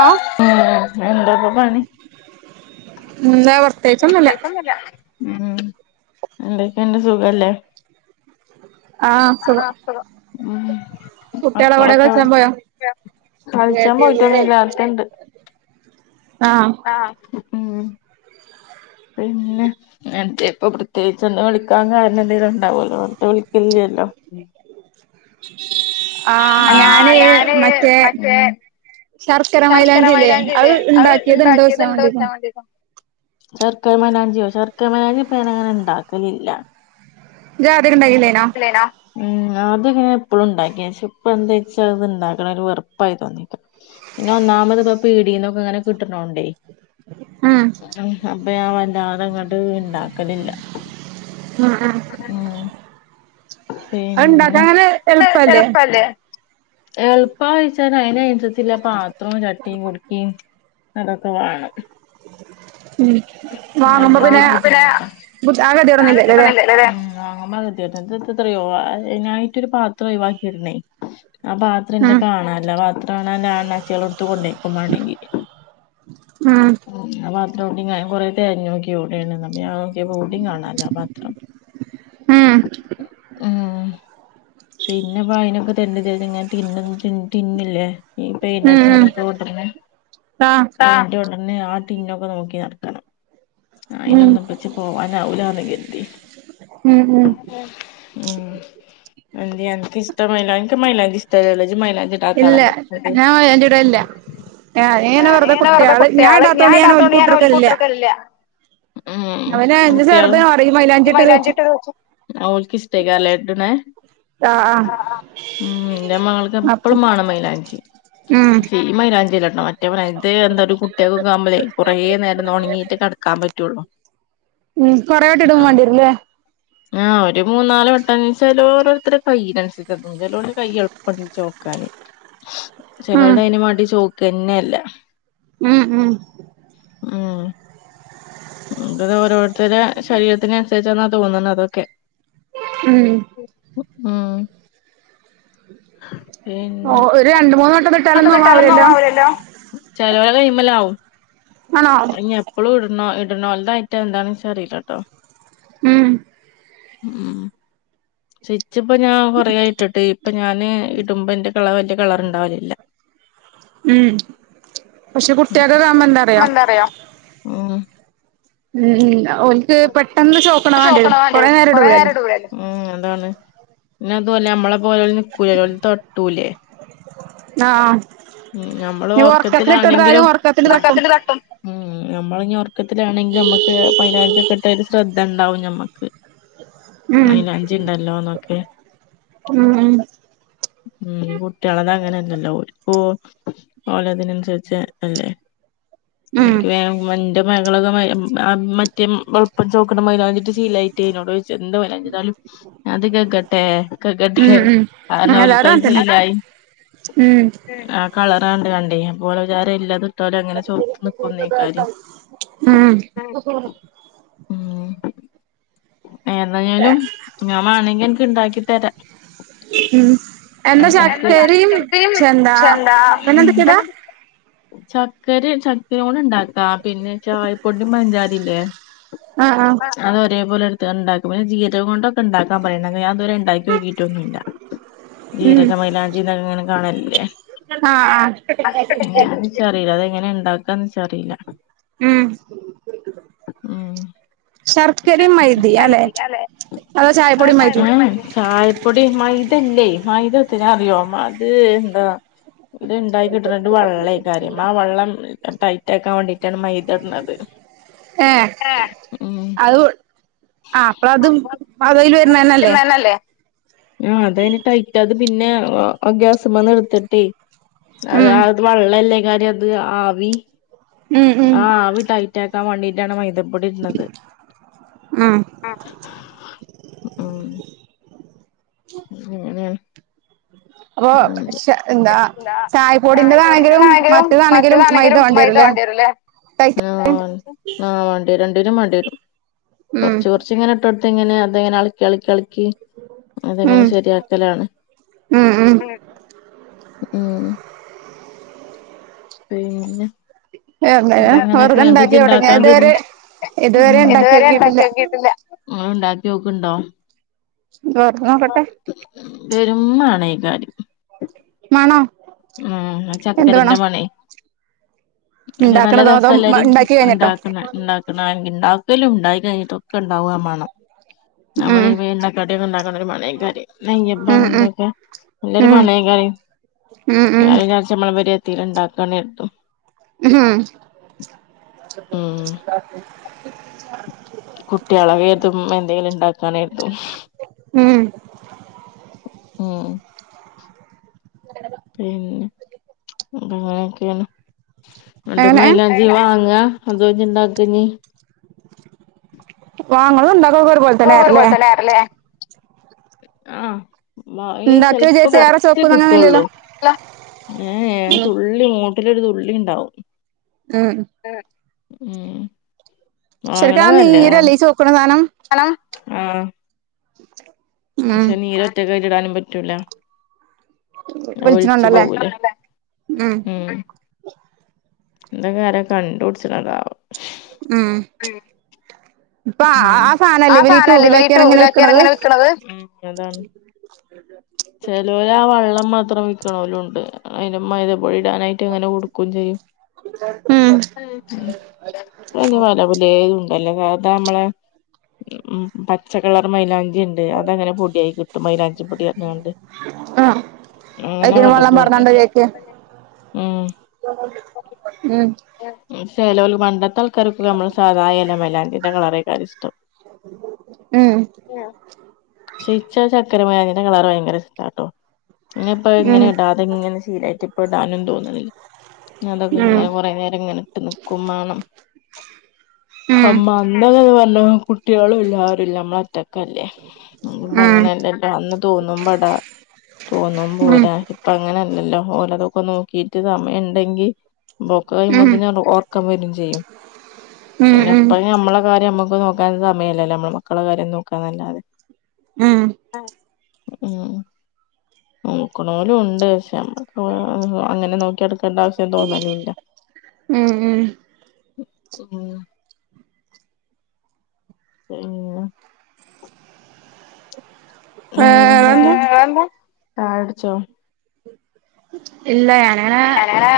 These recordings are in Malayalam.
ആഹ് ഉം എന്തപ്പൊ പണി ന്നെവർ ഉം എന്തൊക്കെണ്ട് സുഖല്ലേ ആഹ് സുഖം ഉം കുട്ടികളെ കൂടെ മക്കളൊക്കെ കളിച്ചാൻ പോയോ കളിച്ചാൻ പോയിട്ടാണ് ല്ലാക്ക ഇണ്ട് ആഹ് പിന്നെ എന്തേ ഇപ്പൊ പ്രത്യേയിചെന്ത വിളിക്കാൻ കാരണന്തെങ്കിലും ഇണ്ടാവല്ലോ. തെ വിളിക്കല്ല്ല്ലോ. ആഹ് ഞാന് ഹ് മറ്റേ ശർക്കര മൈലാഞ്ചില്ലേ അത് ഇണ്ടാക്കിയത് ഇണ്ടോയ് ചാൻ വേണ്ടിട്ട് ശർക്കരമൈലാഞ്ചിയൊ ശർക്കരമേലാപ്പ ഞാനങ്ങനെ ണ്ടാക്കലില്ല. ഇജാദ്യ ണ്ടാക്കില്ലേര്ന്നോ? [inaudible] ഉം ആദ്യക്കൊ ഞാൻ എപ്പഴും ഇണ്ടാക്കീൻ പഷെ ഇപ്പന്താച്ചാ അത് ഇണ്ടാക്ക്ണെക്കെ ഒരു വെർപ്പായി തോന്നിക് പിന്നെ ഒന്നാമത് ഇപ്പ പീടിന്നൊക്കെ ങ്ങനെ കിട്ട്ണോണ്ട് ആഹ് ഇപ്പ ഞാൻ വല്ലാതെങ്ങട്ട് ഇണ്ടാക്കലില്ല. [unintelligible] ഉം [inaudible] അത് പിന്നെ ഉണ്ടാക്കാൻ അങ്ങനെ [unintelligible] എളുപ്പല്ലേ? എള്പ്പായിച്ചാൽ അയിനൻസര്ച്ച്ള്ള പാത്രും ചട്ടിം കുടുക്കേം അതൊക്കെ വേണം. ഉം. വാങ്ങാമ്പ് പിന്നെ. ബുദ്ധി ആ [inaudible] ഗതികേടൊന്നുല്ലല്ലോ ല്ലേ അതെന്താന്നറിയോ അഹ് അയിനായിറ്റൊരു പാത്രം ഒഴിവാക്കിടണേ. ആ പാത്രന്റെ ആഹ് കാണാനില്ല വട്ടൊള്ള വല്ല അണ്ണാച്ചിയോള് യെ ത്ത്കോണ്ടൊയ് ക്കു മാണെങ്കിഅ [unintelligible] ഉം ഓ ഞാനും കൊറേ തെര്ഞ്ഞോക്കി എഉടേണ്ന്ന് ഞാനോക്കിയപ്പോ എവിടിം കാണാല്ല്യ ആ പാത്രം. ഉം ഉം [unintelligible] രണ്ടുപേരെ ഞൻ ട്ടിന്നു ട്ടിൻ ട്ടിന്നില്ലേ.? ഈ ഉം ഉം പെയിന്റടിച്ചാനൊക്കെ കൊണ്ടെര്നെ ആഹ് ആ പെയിന്റൊ പിന്നെ ആ ടിന്നൊക്കെ നോക്കി നടക്കണം. ഉം അയിനൊന്നുംപ്പച്ച് പോവാനാവൂലാന്ന് കരുതി. ഉം ഉം ഉം. അഎന്ത്യെ അൻക് ഇഷ്ട്ട മൈലാ അൻക്ക് മൈലാഞ്ചി ഷ്ട്ടല്ല്യല്ലോ ഇജ് മൈലാഞ്ചി ഇല്ല ഇടാത്താളല്ലെ? ഞാൻ അയിന്റെ ഇടലില്ല ഞാനിങ്ങനെ ഏ നെ വെറുതെ കുട്ടികള് ഞാൻ കുട്ടിയാള് ഞാ ഇടാത്തോണ്ട് ഓൽക്ക് ഞാൻ ഇട്ടൊടുക്കലില്ല ഓൽക്കൂട്ടർക്കലില്ല. ഉം അവന് എന്റെ കുട്ടിയാള്. ചെറുത് പറയും മൈലാഞ്ചി ഇജ് ഇട്ട് ചോദിച്ചും മൈലാഞ്ചിട്ടൊ [unintelligible] ആ ഓൽക്കിസ്ട്ടേല്ലെ ഇട്ണെ? ആഹ് അ.. ആഹ് അ ഉം. ന്റെ മകൾക്ക് അപ്പം എപ്പളും മേണം മൈലാഞ്ചി, ഉം പഷേ ഈ മൈലാ മറ്റേ ഇത് എന്താ ഒരു കുട്ടിയാക്കൊക്കെ ആവുമ്പളെ കൊറേ നേരം ഒണങ്ങീട്ട് കെടക്കാൻ പറ്റുള്ളു. ഉം കൊറേയാട്ട് ഇടും വണ്ടിയെരുല്ലെ? ആ ഒരു മൂന്നാല് വട്ടം ചേലോര് അത്ര കൈനനുസര്ച്ചാന്ന് തോന്ന്ണ് ചെലോലെ കൈ എളുപ്പം ണ് ചോക്കാന് ഉം ചെലോടെ അയിനും മേണ്ടി ചോക്കന്നെയ്ല്ല. ഉം ഉം. ഉം അത് ഓരോരുത്തരടെ ശരീരത്തിനൻസരിച്ചെന്നാ തോന്ന്ണ് അതൊക്കെ. ഉം. ഉം. ഹ് ഓ പിന്നെ? ഒരു രണ്ട് മൂന്ന് വട്ടം ഇട്ടാലൊന്നും ആവൂലല്ലോ [unintelligible] ചേലോലെ എമ്മീലാവും മലാവും ആണോ അഹ് ഞ് എപ്പളും ഇട്ണോ ഇട്നോൽതയിത്ത എന്താന്ന് ച്ച് റീല ട്ടൊ. ഉം. ഉം. ച്ച് ച്ച് പ്പം ഞാൻ കൊറേ ആയി ഇട്ടിട്ട് ഇപ്പൊ ഞാന് ഇടുമ്പന്റെ കളർന്റെ കളർണ്ടാവില്ല. ഉം. പക്ഷെ, കുട്ട്യാകൊക്കെ ആവുമ്പോ എന്താറിയ? എന്താറിയോ ഉം ഉം ഓൽക്ക് പെട്ടെന്ന് ചോക്കണ മാണ്ടിയരും നോക്കണ കൊറേ വേണ്ടിവരും നേരം ഇടൂലല്ലോ? നേരം ഉം അതാണ്. പിന്നെ, അതുഅല്ല മ്മളെ പോലെ ഓല് നിക്കൂലല്ലോ ഓൽ തട്ടൂലെ? ന്ന ആഹ്. ഉം, ഞമ്മള് ഇനി ഒറക്കത്തില് ഇട്ടൊടുത്താലും ഒർക്കത്തിലാണെങ്കിലും ഒറക്കത്തില് ഒറക്കത്തിൽ തട്ടും. ഉം. നമ്മളിനി ഉറക്കത്തിലാണെങ്കിലും നമ്മുക്ക് പൈയ്യിനെ കെട്ട ഒരു ശ്രദ്ധ ഉണ്ടാവും ഞമ്മക്ക്. ഉം മൈലാഞ്ചിണ്ടല്ലോമ്മക്ക് ഉം ഉം ഉം. കുട്ടികളത് അങ്ങനെല്ലല്ലോ ഓര് ഓ ഓലെതിനൻസരിച്ച് അ അല്ലെ? [unintelligible] ഉം [unintelligible] ആ മറ്റെ [unintelligible] ചോക്കുന്ന മൈലാഞ്ചിട്ട് ചീലായിട്ടെ ന്നോട് ചോ എന്ത് മൈലാഞ്ചിട്ടാലും ഞാൻ ത് ക ഗട്ടേ ഉം കഗട്ടേ ആഹ ഉം നവൽക്ക എല്ലാരും അങ്ങൻതന്നെ ചീല്ലായി. ഉം ആ കളറണ്ടാണ്ട് ഓളെ വിചാരം ഇല്ലത് [unintelligible] ഉം [unintelligible] ഉം ഏതായാലും ഞാൻ മാണങ്കി അൻക്ക് ഇണ്ടാക്കി തര ഉം. എന്താ ചാക്കരിയും ചെന്താ പിന്നെന്തൊക്കെയടാ? ചക്കരെ ചക്കരോണ്ട് ണ്ടാക്കാ. പിന്നെ ചായപ്പൊടിം പഞ്ചാരില്ലേ ആ ഹാ ഇതേപോലെ എടുത്ത് ണ്ടാക്കും. പിന്നെ ജീരകംകൊണ്ടൊക്കെണ്ടാക്കൻ പ [unintelligible] ഞൻ ഇതുവരെ ണ്ടാക്കിയോക്കിയിട്ടൊന്നുല്ല. ഉം ജീരക മൈലാഞ്ചി [unintelligible] ഇങ്ങനെ കാണലില്ലേ. ആഹ് ആഹ് ച്ചറീല്ല. അതെങ്ങനെണ്ടാ- അ [unintelligible] ച്ചറീല്ല. ഉം ഉം ശർക്കരിം മൈദി അല്ലെ? അതോ അതൊ ചായപ്പൊടി മൈദയും ചായപൊടീം മൈദിം? ചായപ്പൊടി മൈതല്ലേ. മൈദ ത്തിനാ അറിയോ? മ അത് എന്താ ഇത് ഇണ്ടാക്കി കിട്ട് [unintelligible] വള്ളയ്‌ക്കാരം. ആ വള്ളം ടൈറ്റാ ക്കാൻ വേണ്ടിട്ടാണ് മൈദട്ണത്. ഏ. അഹ് ആ അപ്പളത് [unintelligible] വരുന്നന്നല്ലേ? ആ അതേന് ടൈറ്റാത്. പിന്നെ ഗ്യാസ്മന്ന് എടുത്തിട്ടേ അത് ഉം അത് വെള്ളല്ലേ കാരം അത്. ആവി ഉം ഉം ആ ആവി ടൈ ആ വണ്ടയിട്ടാണ് മൈദ പൊടിട്ണ്ടത്. ഉം അ. ഉം ങ്ങനെ അപ്പൊ ഉം ശ എന്താ ന്താ. ചായപ്പൊടിന്റെതാണെങ്കിലും ചായപ്പൊടിണ്ടാതായെങ്കിലും മൈദ മറ്റേതാണെങ്കിലും വേണ്ടി മൈ ണ്ട വരുംല്ലേ വാണ്ടിവരൂല്ലെ? ഉം വ ഉം വാണ്ടിരു മാണ്ടിരും മാണ്ടിരും. ഉം കെർച്ച് കൊർച്ചിങ്ങനെ ഇട്ടൊട്തിങ്ങനെ അത് ങ്ങനെ അൾക്കി അൾക്കി അള് ക്കി അതെങ്ങനെ ഉം ശരിയാക്കലാണ്. ഉം ഉം ഉം പിന്നെ? അങ്ങനെ പ്പൊ അങ്ങനെയൊക്കെ വെറുതെ ണ്ട് ജ് ഇണ്ടാക്കിയോക്കട്ടെ ഞാൻ ണ്ടാക്കാൻ തീ ഇതുവരെ ഇതുവരെ ഇത് ഇണ്ടാക്കി നോക്കിട്ടില്ല വരെണ്ടാക്കിയോ ക്കിട്ടില്ല. ണ്ടാക്കിയോക്ക്ണ്ടൊ? വെറുതെ നോക്കട്ടെ പെരുംമണേക്കാരം. മണൊ? ആ ചക്കരൻ്റെ മണെ പക്ഷെ നല്ല ഇണ്ടാക്കണതോ അതോ രസല്ലെര് ഇണ്ടാക്കി കഴിഞ്ഞിട്ടോ ണ്ടാക്കുന്നെ. ണ്ടാക്ക്ണായാല ഉണ്ടാക്കലും ണ്ടാക്കി കഴിഞ്ഞട്ടൊക്കെ ണ്ടാവോ ആ മണം. നമ്മള് ഉം ഇവ എണ്ടക്കടിയൊക്കെ ണ്ടാക്കണ ഒരു മണക്കാര്യ. നെയ്യപ്പ ഉം ഉം ന്തൊക്കെ നല്ലരു ഉം മണേക്കാര്യ. ഉം ഉം ഞാൻ വിചാച്ചി നമ്മളെ പെരേലെത്തിയാല് ണ്ടാക്കാണ്തും ഉം കുട്ടിയളെവേതും എന്തേലും ണ്ടാക്കാനാതും. ഉം മ് [unintelligible] പിന്നെ? അങ്ങനെയൊക്കേണ്. അന്റെ എങ്ങനെ മൈലാഞ്ചി വാങ്ങാ? അതെ ജ് ണ്ടാക്കാ ഞ്ഞീ? വാങ്ങലും ഉണ്ടാക്കലൊക്കെ ഒരുപോലെ ഓവർ തന്നെയായിരുല്ലേ പോലെത്തലെ ക്കല്ലേ? ആ മഴീം ഇണ്ടാക്കി ചെലപ്പൊ വിചാരിച്ച് ഏറെ കൊറ്ച്ച് ചോക്കുന്ന് അങ്ങനെല്ലല്ലോ കിട്ടുള്ളൂ. ഏ എ ഉം തുള്ളി മൂ ട്ടിലൊരു തുള്ളിൺണ്ടാവും. ഉം ഉം ശരിക്കും ആ വാങ്ങണത് നല്ലതാ നീരല്ലേ ഈ ചോക്കണ സാനം ഹലോ ആഹ [unintelligible] ക്ഷെ നീരൊറ്റക്കാ അയിലിടാനും പറ്റൂല. അഹ് ഒലിച്ചു ഒലിച്ചണുണ്ടല്ലേ പോവൂല്ലേ. ഉം ഇതൊക്കാരാ കൺണ്ടുട്ച്ച്ണതാവോ? ഉും ഇപ്പാആ ഉം ആസാനം അല്ലേ ഇവര് ഈ ഈ ട്യൂബിലഅക്യാണ്ങ്ങനെ ട്യൂബിലാ വിക്കണത്. വിക്ക്ണത് ഉം അതാണ് [inaudible] ള്ളം മാത്രം വിക്ക്‌ണോലുംണ്ട്. അയില് മൈദപ്പൊടി ഇടാനായിട്ട് ഇങ്ങനെ വൊ ടുക്കും ചെയ്യും. അയിനി വലപുലേയുണ്ടല്ലോ. താമ്മളെ ഉം പച്ചക്കളർ മൈലാൻ ഞ്ചിണ്ട് അതങ്ങനെ പൊടിയായി കിട്ടും മൈലാഞ്ചിപ്പൊടിറഞ്ഞ്ങ്കാൻണ്ട്. അയിക്ക് വള്ളം പാർന്നാണ്ട് കേക്ക് ഉം മ്മും ചെലോല് പണ്ടത്തൾക്കാരൊക്കെഞ മ്മളെ സാധാ എലമൈലാഞ്ചി കളറേക്കാരം ഇഷ്ടം. ഉം ക്ഷെ ഇച്ചാ ചക്കരമൈ ൻന്റെകളറ് ഭയങ്കര ഇഷ്ടാട്ടോ ഞിപ്പഅ് ഉം ഇങ്ങനെ ഇടാതെങ്ങനെ ശീലായിട്ട് ഇപ്പടാനും തോന്ന്ണില്ല. അതൊക്കെ ഉം ഇങ്ങനെ കൊറെ നേരം ങ്ങനെട്ട്നിക്കുംമാണം. ഉം ഹമ്മാ ന്റതത് വല്ലോം കൊട് കുട്ട്യാളുംല്ലാരുംല്ലമ്മളൊറ്റക്കല്ലേ. ഉം ഇപ്പോ അങ്ങനെല്ലല്ലോ അന്ന് തോന്നുമ്പടാ ഉം ഉം തോന്നുമ്പൂരാ ഇപ്പ അങ്ങനല്ലല്ലോ ഓലതും പ്പനോക്കിട്ട് സമയണ്ടെങ്കി വൊക്ക കഴിയുമ്പോത്തിന് ഒർക്കം വരും ചെയ്യും. ഉം പിന്നെപ്പഴും നമ്മളെ കാര്യം നമ്മക്ക് നോകാന്സമയല്ലല്ലോ നമ്മളെ മക്കളെ കാര്യം നോക്കാന്നല്ലാതെ ഉും ഉം ഉും നോക്ക്‌ണോലുംണ്ട് ക്ഷെ നമ്മക്ക് ആ അങ്ങനെ നോക്ക്യടക്കേണ്ട ആവശ്യം തോന്നലൂല്ല. ഉും ഉം [unintelligible] പിൻന്നെ ഉം വേറെന്താ ന്തൊക്കെ [inaudible] ചായൊ ട്ച്ചോ? ഇല്ല ഞാനങ്ങനെ ഞാന്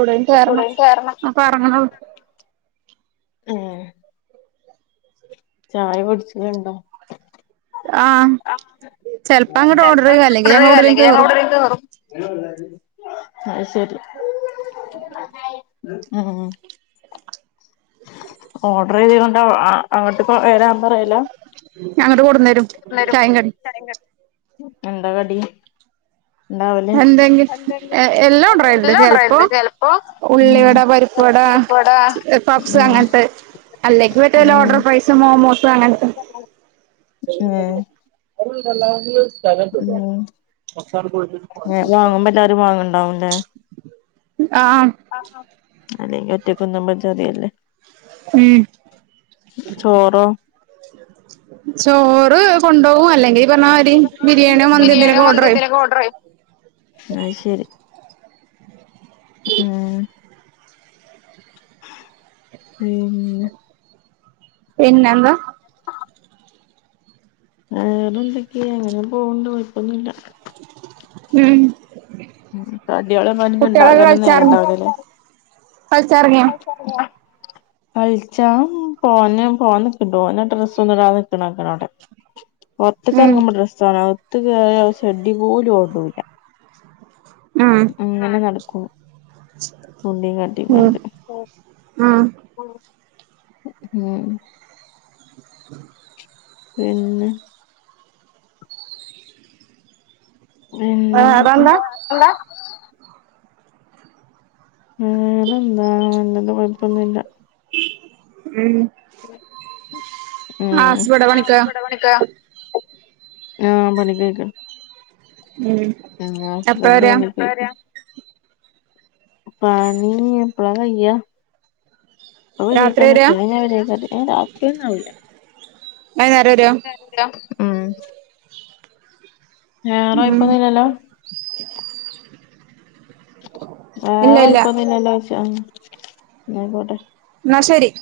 ഓടേലുംകേരണം കേറണം അപ്പൊ അറങ്ങ്ണൊള്ളൂ. ആ അഹ ചായ കുടിച്ച്ണ്ൻണ്ടോ? ആഹ് അ ചെലപ്പോ അങ്ങട്ട് ഓർഡർ ചെയ്യും ചെൽപ്പോങ്ങട്ട് അല്ലെങ്കിൽ ഞങ്ങൾ ഇബ്ട്ന്ന്കേറും എവിടേലും അല്ലെങ്കിൽ കേറും ഔട്ഡെലും കേറും. അഹ്ശരി ഉം ഉും ഓർഡറൈതീ കൊണ്ട് ആ അങ്ങോട്ടിപ്പോ വരാൻ പറയലാ ഞാങ്ങട്ട് കൊട്ന്നേരും ചായീം കടിം. എൻന്താ കടി? ഇണ്ടാവല് എന്തെങ്കി എല്ലാം കൊണ്ട്രോലിണ്ട്. ചെ ഓർഡർ ലപ്പോ ചെയ്യലുണ്ട് ഇപ്പൊ ഇവിടെ. ഉം ഉള്ളിവട പരിപ്പ് വട ആഹ് ഇവടെ സ് പപ്സ് അങ്ങൻത്ത് അല്ലങ്കി മറ്റേ ലോഡഡ് ഫ്രൈസ് മോമൂസ് അങ്ങൻത്തെ ഏഹ് അത് വല്ലാൻഡ് സ്ഥലലം ലല്ലോ കൊർ ചാൻണ്ട് പോയിട്ട് വാങ്ങുമ്പോ വണ്ടിരിച്ചാനും എല്ലാരും വാങ്ങണ്ടാവുംല്ലേ ഹുംആഹ് അല്ലെങ്കി ഒറ്റക്ക്‌ന്നുമ്പോ ചെറെല്ലേ ഉ ചോറോ ചോറ് കൊണ്ടോകും അല്ലെങ്കിൽ ഇജ് പറഞ്ഞമാരി ബിരിയാണിയോ മന്ത്യോ എന്തെലൊക്കെ ഓർഡ്രയ്യും അത് ഉും ഉം പിന്നെഎന്താ വേറെന്തൊക്കെയെ അങ്ങനെ പോൻണ്ട് കുഴപ്പൊന്നുമില്ല ഉം ഉ തടിയോളി പ കുട്ടികളൊക്കെ ഇണ്ടാകാനൊന്നും കളിച്ചാർന്ന് നേരണ്ടാവൂലല്ലേ കളിച്ചെറങ്ങിയോ അഅ്ചറീല [inaudible] കളിച്ചാൻ പോന്ന് പോവാൻ നിക്ക്ണ്ടോൻ ഡ്രസ് ഒന്നും ഇടാതെ നിക്ക്ണതാവ്ടെ ഉം പൊറത്ത്കറങ്ങുമ്പോ ഡ്രസ്സ് വാണം അകത്തു കയറിയാ ഷെഡി പോലും ഇടൂല ഉം അങ്ങനെ നടക്കും ഉം കുണ്ടീംകാട്ടിക്കാണ്ട് ഉം ഉം ഉം പിന്നെ പിന്നെ എന്തെക്കെ വേറെന്താ വേറെ എന്താ നല്ലത് കൊഴപ്പൊന്നുല്ല ഉം അ ആ അസ് ലു ഇമ്പടെ പണിക്ക ആഹ പണിക്കൊയ്ക്കാണ് ആ എപ്പഴാ ഹസ്ബൻഡ് വരാ പണിക്ക് പോയി പണി എപ്പളാ കയ്യാ പ്പോ രാത്രി വരേയ്ക്കാരം ഉച്ച വരാ കഴിഞ്ഞാ വരുയ്ക്കാരം രാത്റി ഒന്നും ആവൂല്ല വൈന്നേരം വരോ ഉം വേറെ ഉം കൊയപ്പൊന്നുല്ലല്ലോ വേറെ ഇല്ല ഇല്ല കൊയിപ്പൊന്നുല്ലല്ലോയ്ച്ചാ മ് ന്നാ ആയ്ക്കോട്ടെ എന്നാശരി [inaudible]